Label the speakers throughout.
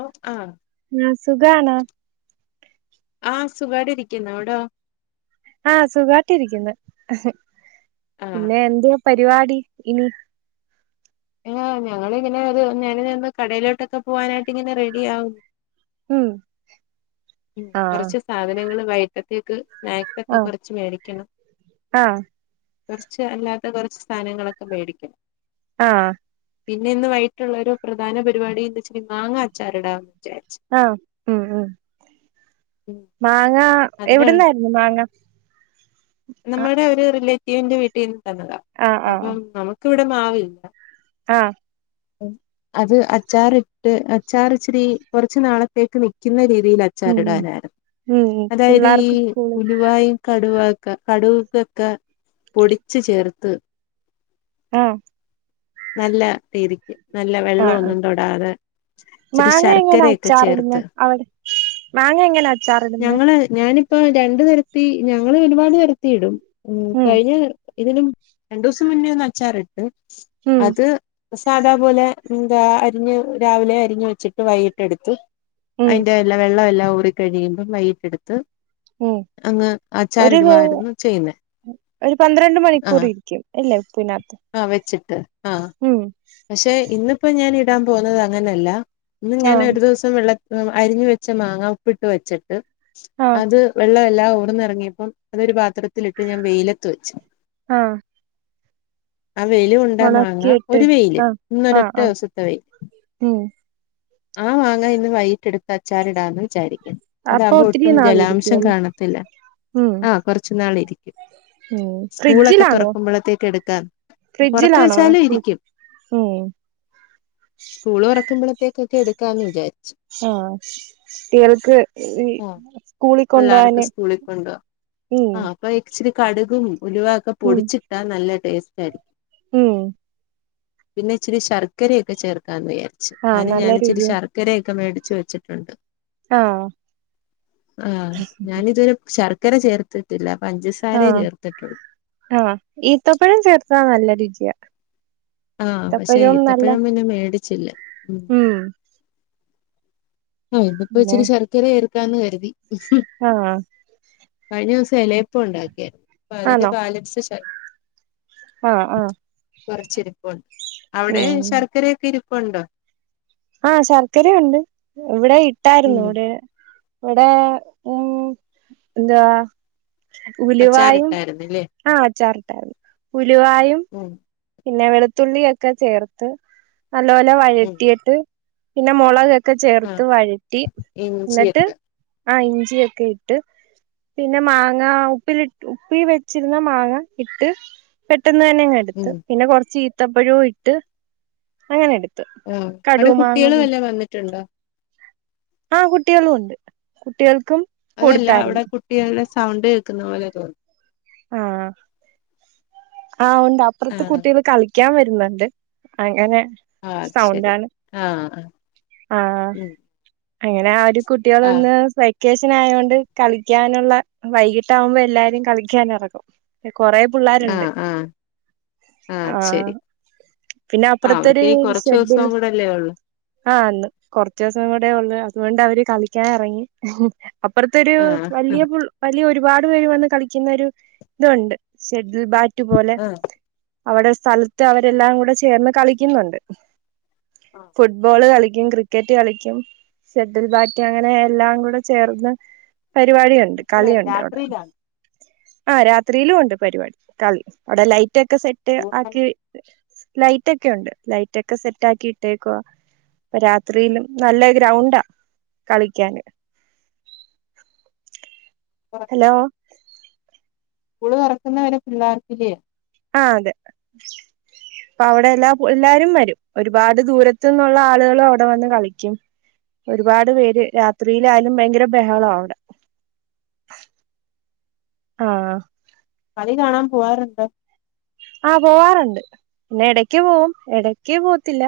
Speaker 1: ഓ ആ
Speaker 2: ആ സുഖാണ്.
Speaker 1: ആ സുഖാട്ട് ഇരിക്കുന്നു, അവിടൊ?
Speaker 2: ആ സുഖാട്ടിരിക്കുന്നു.
Speaker 1: ആഹ്
Speaker 2: പിന്നെ എന്ത് പരിപാടി ഇനി
Speaker 1: ആ ഞങ്ങളിങ്ങനെ ഒരു ഞാന് നിന്ന് കടയിലോട്ടൊക്കെ പോവാനായിട്ട് ഇങ്ങനെ റെഡി ആവുന്നു.
Speaker 2: മ്
Speaker 1: മ് കൊറച്ച് സാധനങ്ങള് വയിട്ടത്തേക്ക് സ്‌നാക്സൊക്കെ
Speaker 2: ആഹ്
Speaker 1: കൊറച്ച് മേടിക്കണം.
Speaker 2: ആഹ്
Speaker 1: കുറച്ച് അല്ലാത്ത കുറച്ച് സാധനങ്ങളൊക്കെ മേടിക്കണം
Speaker 2: ആഹ്
Speaker 1: പിന്നെ ഇന്നുവയ്യിട്ടുള്ള ഒരു പ്രധാന പരിപാടി എന്ന്‌ വെച്ച മാങ്ങാച്ചാർടാന്ന്‌
Speaker 2: ആഹ് ഉം ഉം
Speaker 1: ഉം
Speaker 2: മാങ്ങ
Speaker 1: അതിനുള്ള
Speaker 2: എവിടുന്നായിരുന്നു മാങ്ങ ആ
Speaker 1: ത്തിന്റെ വീട്ടിൽ [unintelligible] തന്നതാ അപ്പം
Speaker 2: ആഹ്
Speaker 1: നമുക്ക് മ്മക്ക് ഇവിടമാവില്ല
Speaker 2: ആഹ്
Speaker 1: അത് അച്ചാറിട്ട് അച്ചാർച്ചിരി കുറച്ചു നാളത്തേക്ക് നിക്കുന്ന രീതി യില്
Speaker 2: ഉം ഉം
Speaker 1: അച്ചാറിടാനായിരുന്നു
Speaker 2: ഉം ഉം
Speaker 1: അതായത് ഈ
Speaker 2: പിള്ളേർക്ക് സ്കൂള്
Speaker 1: ഉലുവായും കടുവാ ക കടുവുകൊക്കെ പൊടിച്ചു ചേർത്ത്
Speaker 2: ആഹ്
Speaker 1: നല്ല രീതിക്ക് നല്ല
Speaker 2: ആ ആ
Speaker 1: വെള്ളമൊന്നും തൊടാതെ ഇച്ചിരി
Speaker 2: മാങ്ങ എങ്ങനെ
Speaker 1: ശർക്കരയൊക്കെ
Speaker 2: അച്ചാറിടന്നെ
Speaker 1: ചേർത്ത്
Speaker 2: അവിടെ മാങ്ങ എങ്ങനെ അച്ചാറ്
Speaker 1: ഞങ്ങള് ഞാനിപ് ഇപ്പ രണ്ട് തരത്തി ഞങ്ങൾ ഒരുപാട് തരത്തി ഇടും ഉം കഴിഞാർ ഇതിനും രണ്ടു ദിവസം മുന്നേ ഒന്ന് അച്ചാറിട്ട്
Speaker 2: ഉം
Speaker 1: അത് സാധാപോലെന്താ അരിഞ്ഞ് രാവിലെ അരിഞ്ഞ് വെച്ചിട്ട് വൈകിട്ടെടുത്തു
Speaker 2: ഉം
Speaker 1: അതിന്റെല്ല വെള്ളംഎല്ലാം ള്ളമൂറി കഴിയും പോം വൈട്ടെടുത്ത്
Speaker 2: ഉം ഒരുഏ
Speaker 1: ചെയ്യുന്നേ
Speaker 2: ഒരു പന്ത്രണ്ട് മണിക്കൂർ
Speaker 1: ആഹ്
Speaker 2: ഇരിക്കും അല്ലേപ്പിനാത്ത്
Speaker 1: ആഹ് വെച്ചിട്ട് ആഹ്
Speaker 2: ഉം
Speaker 1: പക്ഷെ ഇന്നിപ്പോ ഞാന് ടാൻ പോന്നത് അങ്ങനല്ല ഇന്ന്
Speaker 2: ആഹ്
Speaker 1: ഞാനോരു ദീസം വെള്ള ഉം അരിഞ്ഞ് വെച്ച മാങ്ങ ഉപ്പിട്ട് വെച്ചിട്ട്
Speaker 2: ആഹ്
Speaker 1: അത് വെള്ളെ ല്ലാ ഓട്ന്ന് എറങ്ങിയപ്പം അതൊരു പാത്രത്തിലിട്ട് ഞാൻ വെയിലത്ത് വെച്ച്
Speaker 2: ആഹ്
Speaker 1: ആ വെയില് കൊണ്ടാ മാങ്ങ
Speaker 2: ഒണക്കിയിട്ട്
Speaker 1: ഒരു രു വെയില്
Speaker 2: ആഹ് ആഹ്
Speaker 1: ഇന്നൊരൊറ്റ
Speaker 2: ആഹ്
Speaker 1: ദെവസത്തെ വെയ്
Speaker 2: ഉം
Speaker 1: ആ മാങ്ങാ ഇന്ന് വൈയിട്ട് എടുത്ത് അച്ചാരിടാന്ന് വിചാരി
Speaker 2: അപ്പൊ
Speaker 1: അതാമ്പോ
Speaker 2: ഒത്തിരി
Speaker 1: ഒട്ടും ജലാംശം
Speaker 2: നാളിരിക്കുവല്ലേ
Speaker 1: കാണത്തില്ല
Speaker 2: ഉം
Speaker 1: ആഹ് കൊറച്ചു നാൾ ഇരിക്കും
Speaker 2: ഉം
Speaker 1: സ്കൂളൊക്കെ
Speaker 2: ഫ്രിഡ്ജിലാണോ
Speaker 1: തുറക്കുമ്പൊളത്തേക്ക് എടുക്കാം പൊറത്ത്
Speaker 2: ഫ്രിഡ്ജിലാണോ
Speaker 1: വെച്ചാലും ഇരിക്കും
Speaker 2: ഉം
Speaker 1: സ്കൂളുതൊറ ആകുമ്പളത്തേകൊക്കെ എട്ക്കാന്ന് വിചാരി
Speaker 2: ആ കേൾക്ക്
Speaker 1: ആഹ്
Speaker 2: സ്കൂളി
Speaker 1: പിള്ളേർക്ക്
Speaker 2: കൊണ്ടപോവാന്
Speaker 1: സ്കൂളിൽ കൊണ്ടുപോവാ
Speaker 2: ഉം
Speaker 1: ആ അപ്പൊ ഇച്ചിരി കടുകും ഉലുവൊക്കെ
Speaker 2: ഉം
Speaker 1: പൊടിച്ചിട്ടാ നല്ല ടേസ്റ്റാരി
Speaker 2: ഉം
Speaker 1: പിന്നെ ഇച്ചിരി ശർക്കരയൊക്കെ ചേർക്കാൻ വയ്യ ച്ച്
Speaker 2: ആഹ്
Speaker 1: ഞ
Speaker 2: നല്ല
Speaker 1: ഞാനിച്ചിരി
Speaker 2: രുചിയ
Speaker 1: ശർക്കരയൊക്കെ മേടി ച്ച് വെച്ചിട്ടുണ്ട്
Speaker 2: ആ
Speaker 1: ആ ഞാനിതുവരെ ശർ ക്കര ചേർത്തിട്ടില്ല
Speaker 2: ആ
Speaker 1: പഞ്ചസാരേ ചേർത്തിട്ടുള്ളൂ
Speaker 2: ആ ഈത്തപ്പഴം ചേർത്താ നല്ല രുചി യ
Speaker 1: ആ പക്ഷെ ഈത്തപ്പഴം പിന്നെ മേടി ചില്ല
Speaker 2: ഉം
Speaker 1: ആ ഇ ഇപ്പൊ
Speaker 2: പിന്നെ
Speaker 1: ഇച്ചിരി ശർക്കരയായിരു ക്കാന്ന് കര്തി
Speaker 2: ആഹ്
Speaker 1: കഴിഞ്ഞ ദിവസം എല്ലേ ഇപ്പ ഉണ്ടാക്കിയ അപ്പ അതിന്റെ
Speaker 2: ആണോ
Speaker 1: ബാലൻസ് ശർ
Speaker 2: ആഹ് ആഹ്
Speaker 1: കുറച്ചരിപ്പുണ്ട് അവിടെ
Speaker 2: ഉം
Speaker 1: ശർക്കരൊക്കെ ഇരു കൊണ്ട്
Speaker 2: ആഹ ശർക്കരുണ്ട് എവിടെ ഇട്ടായിരുന്നു
Speaker 1: ഉം
Speaker 2: ഇവിടെ ഇവിടെ ഉം എന്താ ഉലുവായും
Speaker 1: അച്ചാറിട്ടായിരുന്നല്ലേ
Speaker 2: ആ അച്ചാറിട്ടായിരുന്നു ഉലുവായും
Speaker 1: ഉം
Speaker 2: പിന്നെ വെളുത്തുള്ളിയൊക്കെ ചേർത്ത് നല്ല പോലെ
Speaker 1: ഉം
Speaker 2: വഴറ്റിയിട്ട് പിന്നെ മൊളക് ഒക്കെ ചേർത്ത്
Speaker 1: ആഹ്
Speaker 2: വഴറ്റി ഇന്നട്ട്
Speaker 1: ഇഞ്ചിയൊക്കെ
Speaker 2: ആ ഇഞ്ചിയൊക്കെ ഇട്ട് പിന്നെ മാങ്ങ ഉപ്പിലിട് ഉപ്പി വെച്ചിര്ന്ന മാങ്ങ ഇട്ട് പെട്ടെന്ന് തന്നെ ഇങ്ങ് ത്
Speaker 1: ഉം
Speaker 2: പിന്നെ കൊർച്ച് ഇ ത്തപ്പഴോ ഇട്ട് അങ്ങനെ ഇട്
Speaker 1: ഉം അയുടെ കുട്ടികൾ വല്ലോം വന്നിട്ടുണ്ടോ
Speaker 2: ആ കുട്ടികളും ഉണ്ട് കുട്ടികൾക്കും
Speaker 1: അതല്ല അയുടെ
Speaker 2: കൊടുത്തായിരുന്നു
Speaker 1: കുട്ടികളുടെ സ സൗണ്ട് കേൾക്ക്‌ന്ന പോലെ തോന്നി
Speaker 2: ആ ആ ഉണ്ട് അപ്പർത്ത്
Speaker 1: ആഹ്
Speaker 2: കുട്ടികൾ കളി ക്ക്യയാൻ വര്ന്ന്ണ്ട് അങ്ങനെ
Speaker 1: ആ ശരി
Speaker 2: സൗണ്ടാണ്
Speaker 1: ആ
Speaker 2: ആ
Speaker 1: ഉം
Speaker 2: അങ്ങനെ ആ ഒരു കുട്ടികൾ
Speaker 1: ആഹ്
Speaker 2: ഇന്ന് സൈ ക്കേഷൻ ആയോണ്ട് കളിക്കാനുള്ള വൈകിട്ടാവുമ്പോ എല്ലാരും കളി ക്ക്യൻ എറങ്ങും കൊറെ പുള്ളാര് ഇണ്ട്
Speaker 1: ആഹ് ആഹ് ആഹ്
Speaker 2: ആ
Speaker 1: അത് ശരി
Speaker 2: പിന്നെ
Speaker 1: ആഹ്
Speaker 2: അപ്പുറത്ത്
Speaker 1: അവർക്ക്
Speaker 2: ഒര്
Speaker 1: ഇനി കൊറച്ച്
Speaker 2: ഷെഡിൽ
Speaker 1: ദിവസം കൂടല്ലേ ഒള്ളൂ
Speaker 2: ആന്ന് കൊർച്ച് ദിവസം കൂടെ ഒള്ളു അതുകൊണ്ട് അവര് കളിക്കാൻ എറങ്ങി അപ്പർത്തൊരു
Speaker 1: ആഹ്
Speaker 2: വല്ലിയ
Speaker 1: ആഹ്
Speaker 2: പുൾ വല്ലിയ ഒരു ഒരുപാട് പേര് വന്ന് കളി ക്കിന്നൊരു ഇതുണ്ട് ഷെഡ് ത് ബാറ്റു പോലെ
Speaker 1: ആഹ്
Speaker 2: അവിടെ സ്ഥലത്ത് അവരെല്ലാം കൂടെ ചേർന്ന് കളിക്കുന്ന് ഇണ്ട് ഫുട്ബോൾ കളി ക്കും ക്രിക്കറ്റ് കളിക്കും ഷെട്ടിൽ ബാറ്റ് അങ്ങനെ എല്ലാം കൂടെ ചേർന്ന് പരിപാടിയുണ്ട്
Speaker 1: എപ്പളാ
Speaker 2: കളിയുണ്ട് അവിടെ
Speaker 1: രാത്രിയിലാണ്
Speaker 2: ആ രാത്രിയിലും ഉണ്ട് പരിപാടി കളി അയുടെ ലൈ റ്റൊക്കെ സെറ്റ്
Speaker 1: ടൂർണമെന്റ്
Speaker 2: ആക്കി ലൈറ്റെക്കൊയുണ്ട് ലൈറ്റെക്കെ സെറ്റ് ആക്കി ഇട്ടെക്കുവാ അപ്പ രാത്രിയിലും നല്ല ഗ്രൗണ്ടാ കളിക്കാന് ഹലോ
Speaker 1: സ്കൂൾ തൊറക്കുന്നെ വെരെ പിള്ളാർക്കില്ലെ
Speaker 2: ആ അതെ അപ്പ അവിടെ എല്ലാ എല്ലാരും വെരും ഒരുപാട് ദൂരത്ത് നിന്നുള്ള ആളുകൾ അവിടെ വന്ന് കളിക്കും ഒരുപാട് പേര് രാത്രിയിലായാലും ഭയങ്കര ബഹളം ആ അവ്ടെ ആ
Speaker 1: കളി കാണാൻ പോവാറുണ്ടോ?
Speaker 2: ആ പോവാറുണ്ട് പിന്നെ എടക്ക് പോവും എടക്ക് പോവത്തില്ല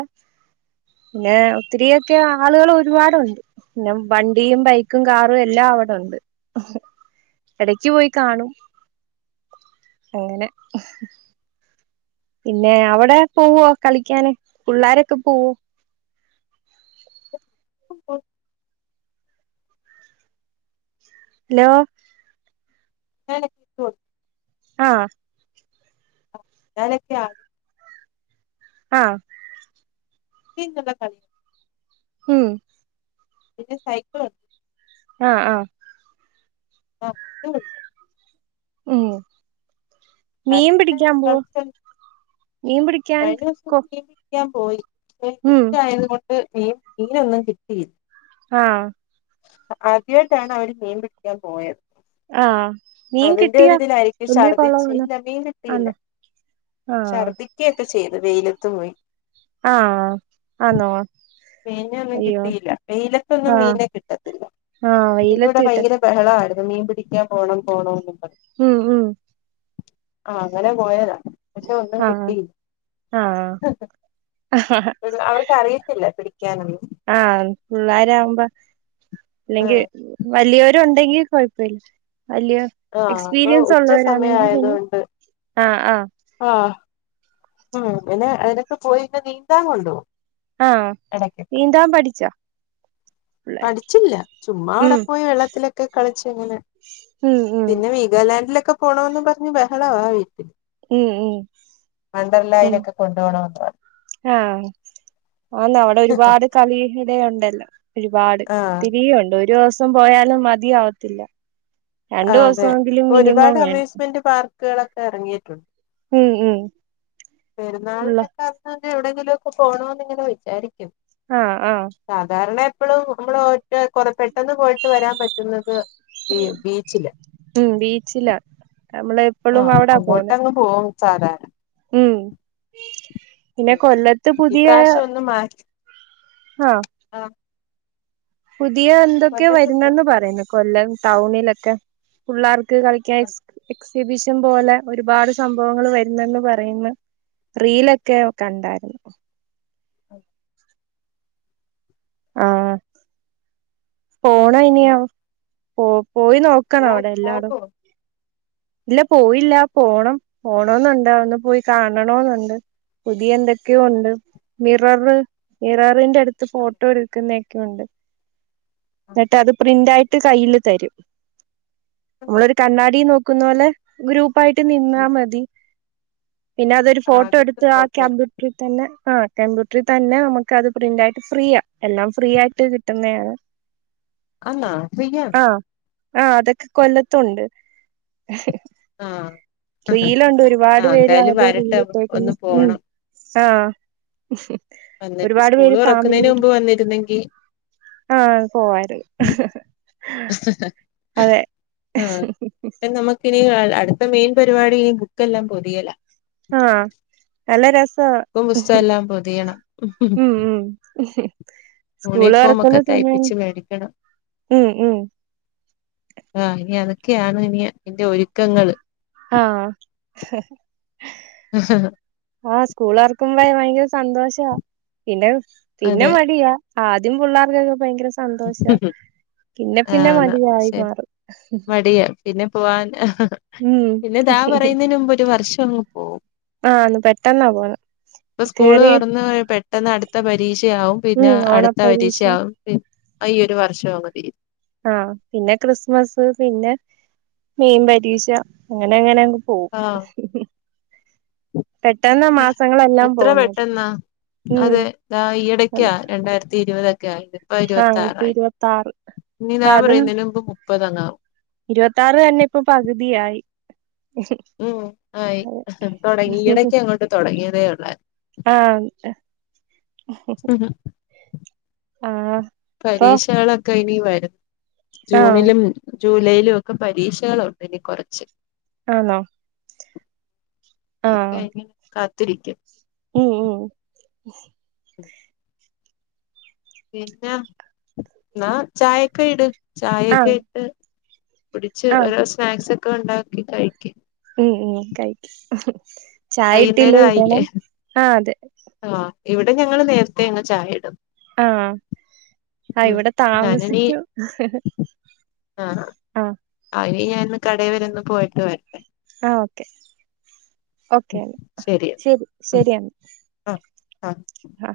Speaker 2: പിന്നെ ഒത്തിരി ഒക്കെ ആളുകൾ ഒരുപാടുണ്ട് പിന്നെ വണ്ടിയും ബൈക്കും കാറും എല്ലാം അവ്ടെ ഉണ്ട് എടക്ക് പോയി കാണും അങ്ങനെ പിന്നെ അവിടെ പോവോ കളിക്കാന് പിള്ളാരൊക്കെ പോവോ ഹലോ
Speaker 1: [inaudible]
Speaker 2: ആഹ
Speaker 1: ആ ഞാനൊക്കെയ ആണ് [unintelligible]
Speaker 2: ആഹ
Speaker 1: തീന്തല്ല കഴും [unintelligible]
Speaker 2: മ്മ്
Speaker 1: പി സൈക്ലോ [unintelligible]
Speaker 2: ആഹ - ആഹ
Speaker 1: ആഹ് [unintelligible]
Speaker 2: ഉം മീൻ
Speaker 1: കളിച്ച്
Speaker 2: പിടിക്കാൻ പോവോ
Speaker 1: കളിച്ച്
Speaker 2: മീൻ പിടിക്കാൻ കൊ
Speaker 1: പോയിയ്
Speaker 2: ഉം
Speaker 1: തീയതുകൊണ്ട് [unintelligible] മീനൊന്നും കിട്ടിയില്ല
Speaker 2: ആഹ
Speaker 1: ആദ്യമായിട്ടാണ് അവര് മീൻ പിടിക്കാൻ പോയത്
Speaker 2: ആഹ
Speaker 1: അതിന്റെ ഒരിതിലായിരിക്കും ഛർദിച്ച്
Speaker 2: കൊളവാണോ
Speaker 1: ഇല്ല മീൻ കിട്ടിയില്ല
Speaker 2: ആന്നോ ആഹ്
Speaker 1: ഛർദിക്കുകയൊക്കെ ചെയ്തു അത് വെയിലത്തും പോയി
Speaker 2: ആഹ് ആന്നോ
Speaker 1: മീനൊന്നും
Speaker 2: അയ്യോ
Speaker 1: കിട്ടിയില്ല വെയിലത്തൊന്നും
Speaker 2: ആഹ്
Speaker 1: മീനെ കിട്ടത്തില്ല
Speaker 2: ആഹ്
Speaker 1: പിന്നെ ഇവിടെ
Speaker 2: വെയിലത്ത് ഇട്ടത്
Speaker 1: ഭയങ്കര ബഹളമായി മീൻ പിടിക്കാൻ പോണം പോണോ [unintelligible]
Speaker 2: ഉം- ഉം
Speaker 1: ആഹ് അങ്ങനെ പോയതാ പക്ഷെ ഒന്നും
Speaker 2: ആഹ്
Speaker 1: കിട്ടിയില്ല
Speaker 2: ആഹ്
Speaker 1: അവർക്ക് അറിയത്തില്ല പിടി
Speaker 2: ആഹ പിള്ളോരകുമ്പോ
Speaker 1: ആ
Speaker 2: അല്ലെങ്കിൽ വലിയോരുണ്ട് ണ്ടങ്കി കുഴപ്പല്ല വലിയ
Speaker 1: ആഹ് അപ്പൊ
Speaker 2: എക്സ്പീരിയൻസ്
Speaker 1: ഉച്ച സമയം
Speaker 2: ഉള്ളവരാണെങ്കിൽ പിന്നെ
Speaker 1: ആയതുകൊണ്ട്
Speaker 2: ആ ആ
Speaker 1: ആഹ് ഉം പിന്നെ അതിനൊക്കെ പോയി ഇന്ന് നീന്തൻകൊണ്ടുപോകും
Speaker 2: ആ നീന്താൻ പഠിച്ചാ പിള്ളേര്
Speaker 1: പഠിച്ചില്ല ചുമ്മാ അവിടെ
Speaker 2: ഉം
Speaker 1: പോയി വെള്ളത്തിലൊക്കെ കളിച്ച് ഇങ്ങനെ
Speaker 2: ഉം ഉം
Speaker 1: പിന്നെ വീഗാലാൻഡിലൊക്ക്... ക്കെ പോണോന്നുംപറഞ്ഞ് ബഹളആയി
Speaker 2: ഉംഉം ഉം
Speaker 1: വണ്ടർലായിലൊക്കെ കൊണ്ടുപോണോന്ന് പറഞ്ഞു
Speaker 2: ആ ആന്ന് അവിടെ ഒരുപാട് കളി.. യൊണ്ടല്ലോ ഒരുപാട്
Speaker 1: ആഹ്
Speaker 2: ഒത്തീരിഒണ്ട് ഒരെവസ്.... പ്പം പോയാലും മതിയാവത്തില്ല രണ്ടു
Speaker 1: ആഹ്
Speaker 2: ദിവസംഎങ്കിലും മിനിമം വേണം
Speaker 1: ക്കുകളൊക്കെ ഇറങ്ങിയിട്ടുണ്ട്
Speaker 2: ഉം ഉം ഉള്ള
Speaker 1: പെരുന്നാൾനൊക്കെ അന്ന് എവിടെയെങ്കിലുഒക്കെ പോണോന്ന് ഇങ്ങനെ വിചാരിക്കും
Speaker 2: ആ ആ
Speaker 1: ഇപ്പളും നമ്മള് ഒറ്റ കൊറപെട്ടെന്ന് പോയിട്ട് വരാൻ പറ്റുന്നത് ബീബീച്ചില്
Speaker 2: ച്ചിലാ നമ്മള് എപ്പളും അവിടാ പോന്നെ
Speaker 1: സാധാര...
Speaker 2: ഉം പിന്നെ കൊല്ലത്ത് പുതിയെ
Speaker 1: ഇപ്രാവശ്യം ഒന്ന് മാറ്റി
Speaker 2: ആ
Speaker 1: ആ
Speaker 2: പുതിയ എന്തൊക്കെയെ
Speaker 1: കൊല്ലത്ത്
Speaker 2: വരുന്നെന്ന് പറയുന്നു കൊല്ലം ടൗണിലെക് [unintelligible] ഫുള്ളാർക്ക.... ക്ക്കളിക്കാൻ സ്ക്ക് ക്സ് റിബിശം പോലെ ഒരുപാട് സംഭവങ്ങൾ വരുന്നെന്ന് പറയുന്ന് റീലൊക്കെ ഒ കണ്ടാരുന്നു
Speaker 1: അ
Speaker 2: ആ പോണോ ഇനി ആവോ ഓ പോയി നോക്കണം അവിടെ എല്ലാടോം
Speaker 1: പോകോ
Speaker 2: ഇല്ല പോയില്ല പോണം പോണോന്നുണ്ട് ഒന്ന് പോയി കാണണോന്നുണ്ട്.... ഇ എന്തൊക്കെയോ ഉണ്ട് മിററ് മിററിന്റെ.... ടുത്ത് ഫോട്ടോ എടുക്കുന്ന ഒക്കെ ഉണ്ട് എന്നിട്ട് അത് പ്രിന്റായിട്ട് കയ്യിൽ തരും നമ്മളൊരു കണ്ണാടി നോക്കി നോക്കുന്ന പോലെ ഗ്രൂപ്പ് പ്പായിട്ട് നിന്നാ മതി പിന്നെ അതൊരു
Speaker 1: ആ
Speaker 2: ഫോട്ടോ
Speaker 1: അകത്ത്
Speaker 2: എടുത്ത് ആ
Speaker 1: ഫോട്ടോ എടു
Speaker 2: കമ്പ്യൂട്ടറിൽ തന്നെ ആഹ് കമ്പ്യൂട്ടറിൽ തന്നെ നമുക്ക് അത് പ്രിന്റ് ആയിട്ട് ഫ്രീ ആ എല്ലാം ഫ്രീ ആയിട്ട് കിട്ടുന്നതാണ്
Speaker 1: ആന്ന ഫ്രീയ
Speaker 2: ആഹ് അതൊക്കെ കൊല്ലത്തൊണ്ട്
Speaker 1: ആ
Speaker 2: റീലുണ്ട്
Speaker 1: ആ
Speaker 2: ഒരുപാട് പേര്
Speaker 1: എന്തായാലും
Speaker 2: ആത് റീൽ
Speaker 1: വരട്ടെ
Speaker 2: ഇപ്പോക്കുന്നു
Speaker 1: ഒന്ന്
Speaker 2: ഉ
Speaker 1: പോണം
Speaker 2: ആഹ്
Speaker 1: വന്നിട്ട്
Speaker 2: ഒരുപാട്
Speaker 1: സ്കൂള്
Speaker 2: പേര്
Speaker 1: തുറക്കുന്നതിന്
Speaker 2: ഫാമിലിയായിട്ട്
Speaker 1: മുമ്പ് വന്നിരുന്നെങ്കിൽ
Speaker 2: ആഹ് പോവാരുന്നു അതെ
Speaker 1: ആ നമുക്കിനി അടുത്ത മെയിൻ പരിപാടി ബുക്കെല്ലാം പൊതിയല
Speaker 2: ആഹ് നല്ല രസവ
Speaker 1: ബുക്കും പുസ്തകം എല്ലാം പൊതിയണം
Speaker 2: ഉം ഉം സ്കൂള്
Speaker 1: യൂണിഫോം
Speaker 2: തുറക്കുന്ന
Speaker 1: ഒക്കെ
Speaker 2: സമയം
Speaker 1: തയ്പ്പിച്ച്
Speaker 2: ഉം ഉം
Speaker 1: ആഹ് ഇനി അതൊക്കെയാണ് ഇനി ഇന്റെ ഒരുക്കങ്ങള്
Speaker 2: ആഹ് ഹ ആഹ് സ്കൂള് തുറക്കുമ്പ സന്തോഷ വ പിന്ന പിന്നെ
Speaker 1: അതെ
Speaker 2: മടിയാ ആദ്യം പിള്ളേർക്കൊക്കെ ഭയങ്കര സന്തോഷ പിന്നെ
Speaker 1: ആ
Speaker 2: പിന്നെ
Speaker 1: എന്നാ
Speaker 2: മടിയായി
Speaker 1: ശരി
Speaker 2: മാറും
Speaker 1: മടിയാ പിന്നെ പോവാൻ [unintelligible]
Speaker 2: ഉം
Speaker 1: പിന്നെ ദാ പറയുന്നതിന് മുമ്പ് ഒരു വർഷ ആ
Speaker 2: ആന്ന് പെട്ടെന്നാ പോണെ
Speaker 1: ഇപ്പൊ സ്കൂള്
Speaker 2: കേറി
Speaker 1: തുറന്ന പെട്ടെന്ന് അടുത്ത പരീക്ഷയാവും പിന്നെ
Speaker 2: ഉം
Speaker 1: അടുത്ത
Speaker 2: ഓണപ്പരീക്ഷ
Speaker 1: പരീക്ഷയാവും പി ആ ഈ ഒരു വർഷം അങ്ങ് തീരും
Speaker 2: ആ പിന്നെ ക്രിസ്മസ് പിന്നെ മെയിൻ പരീക്ഷ അങ്ങനെ അങ്ങനെങ്ങ്
Speaker 1: ആ
Speaker 2: പെട്ടെന്ന് മാസങ്ങളെല്ലാം
Speaker 1: എത്ര
Speaker 2: പോകുന്നത്
Speaker 1: പെട്ടെന്നാ
Speaker 2: ഉം
Speaker 1: അതെ ഇതാ ഈയിടക്കാ രണ്ടായിര ത്തി ഇരുപതൊക്കെ ആയത് ഇപ്പൊ
Speaker 2: ആ
Speaker 1: ഇരുപത്തി
Speaker 2: ഇപ്പൊ
Speaker 1: ആറായി
Speaker 2: ഇരുപത്താറ് ഇപ്പൊ അത്
Speaker 1: ഇപ്പൊതന്നാവും
Speaker 2: ഇരുപത്തിയാറ് തന്നെ ഇപ്പൊ പകുതിയായി
Speaker 1: ഉം ആയി തുടങ്ങി ഈയിടക്ക് അങ്ങോട്ട് തുടങ്ങിയതേയോള്ളായി
Speaker 2: ആഹ്
Speaker 1: [unintelligible]
Speaker 2: ആ
Speaker 1: പരീക്ഷകളൊക്കെ ഇനി വര് [inaudible]
Speaker 2: ആഹ്
Speaker 1: ജൂണിലും ജൂലൈയിലും ഒക്കെ പരീക്ഷകളുണ്ട് ഇനി കൊറച്ച്
Speaker 2: ആന്നോ
Speaker 1: അതൊക്കെ ഇനി കാ ത്തിരിക്കും
Speaker 2: ഉം ഉം
Speaker 1: [unintelligible] പിന്നെന്നാ ചായൊക്കെ ഇട്
Speaker 2: ആഹ്
Speaker 1: ചായൊക്കെ ഇട്ട് കുടിച്ച്
Speaker 2: ആഹ്
Speaker 1: ഓരോ സ്നാക്സ് ഒക്കേ ഉണ്ടാക്കി കഴിക്ക്
Speaker 2: ഉം ഉം കഴിക്ക് ചായ ഇട്ടില്ല ഇടണം. ആ അതെ
Speaker 1: ആ ഇവിടെ ഞങ്ങൾ നേരത്തെ അങ്ങ് ചായ ഇടും
Speaker 2: ആ ആ
Speaker 1: ഉം
Speaker 2: ഇവിടെ
Speaker 1: ഞാനിനി
Speaker 2: താമസിച്ചു ആ
Speaker 1: ഹരി ഞാനൊന്ന് കടെവരെ ഒന്ന് പോയിട്ട് വരും
Speaker 2: ആ ഓക്കെ ഓക്കേന്നാ ശരി
Speaker 1: ഉം
Speaker 2: ശരിയാ
Speaker 1: ആഹ് ആഹ്
Speaker 2: ആ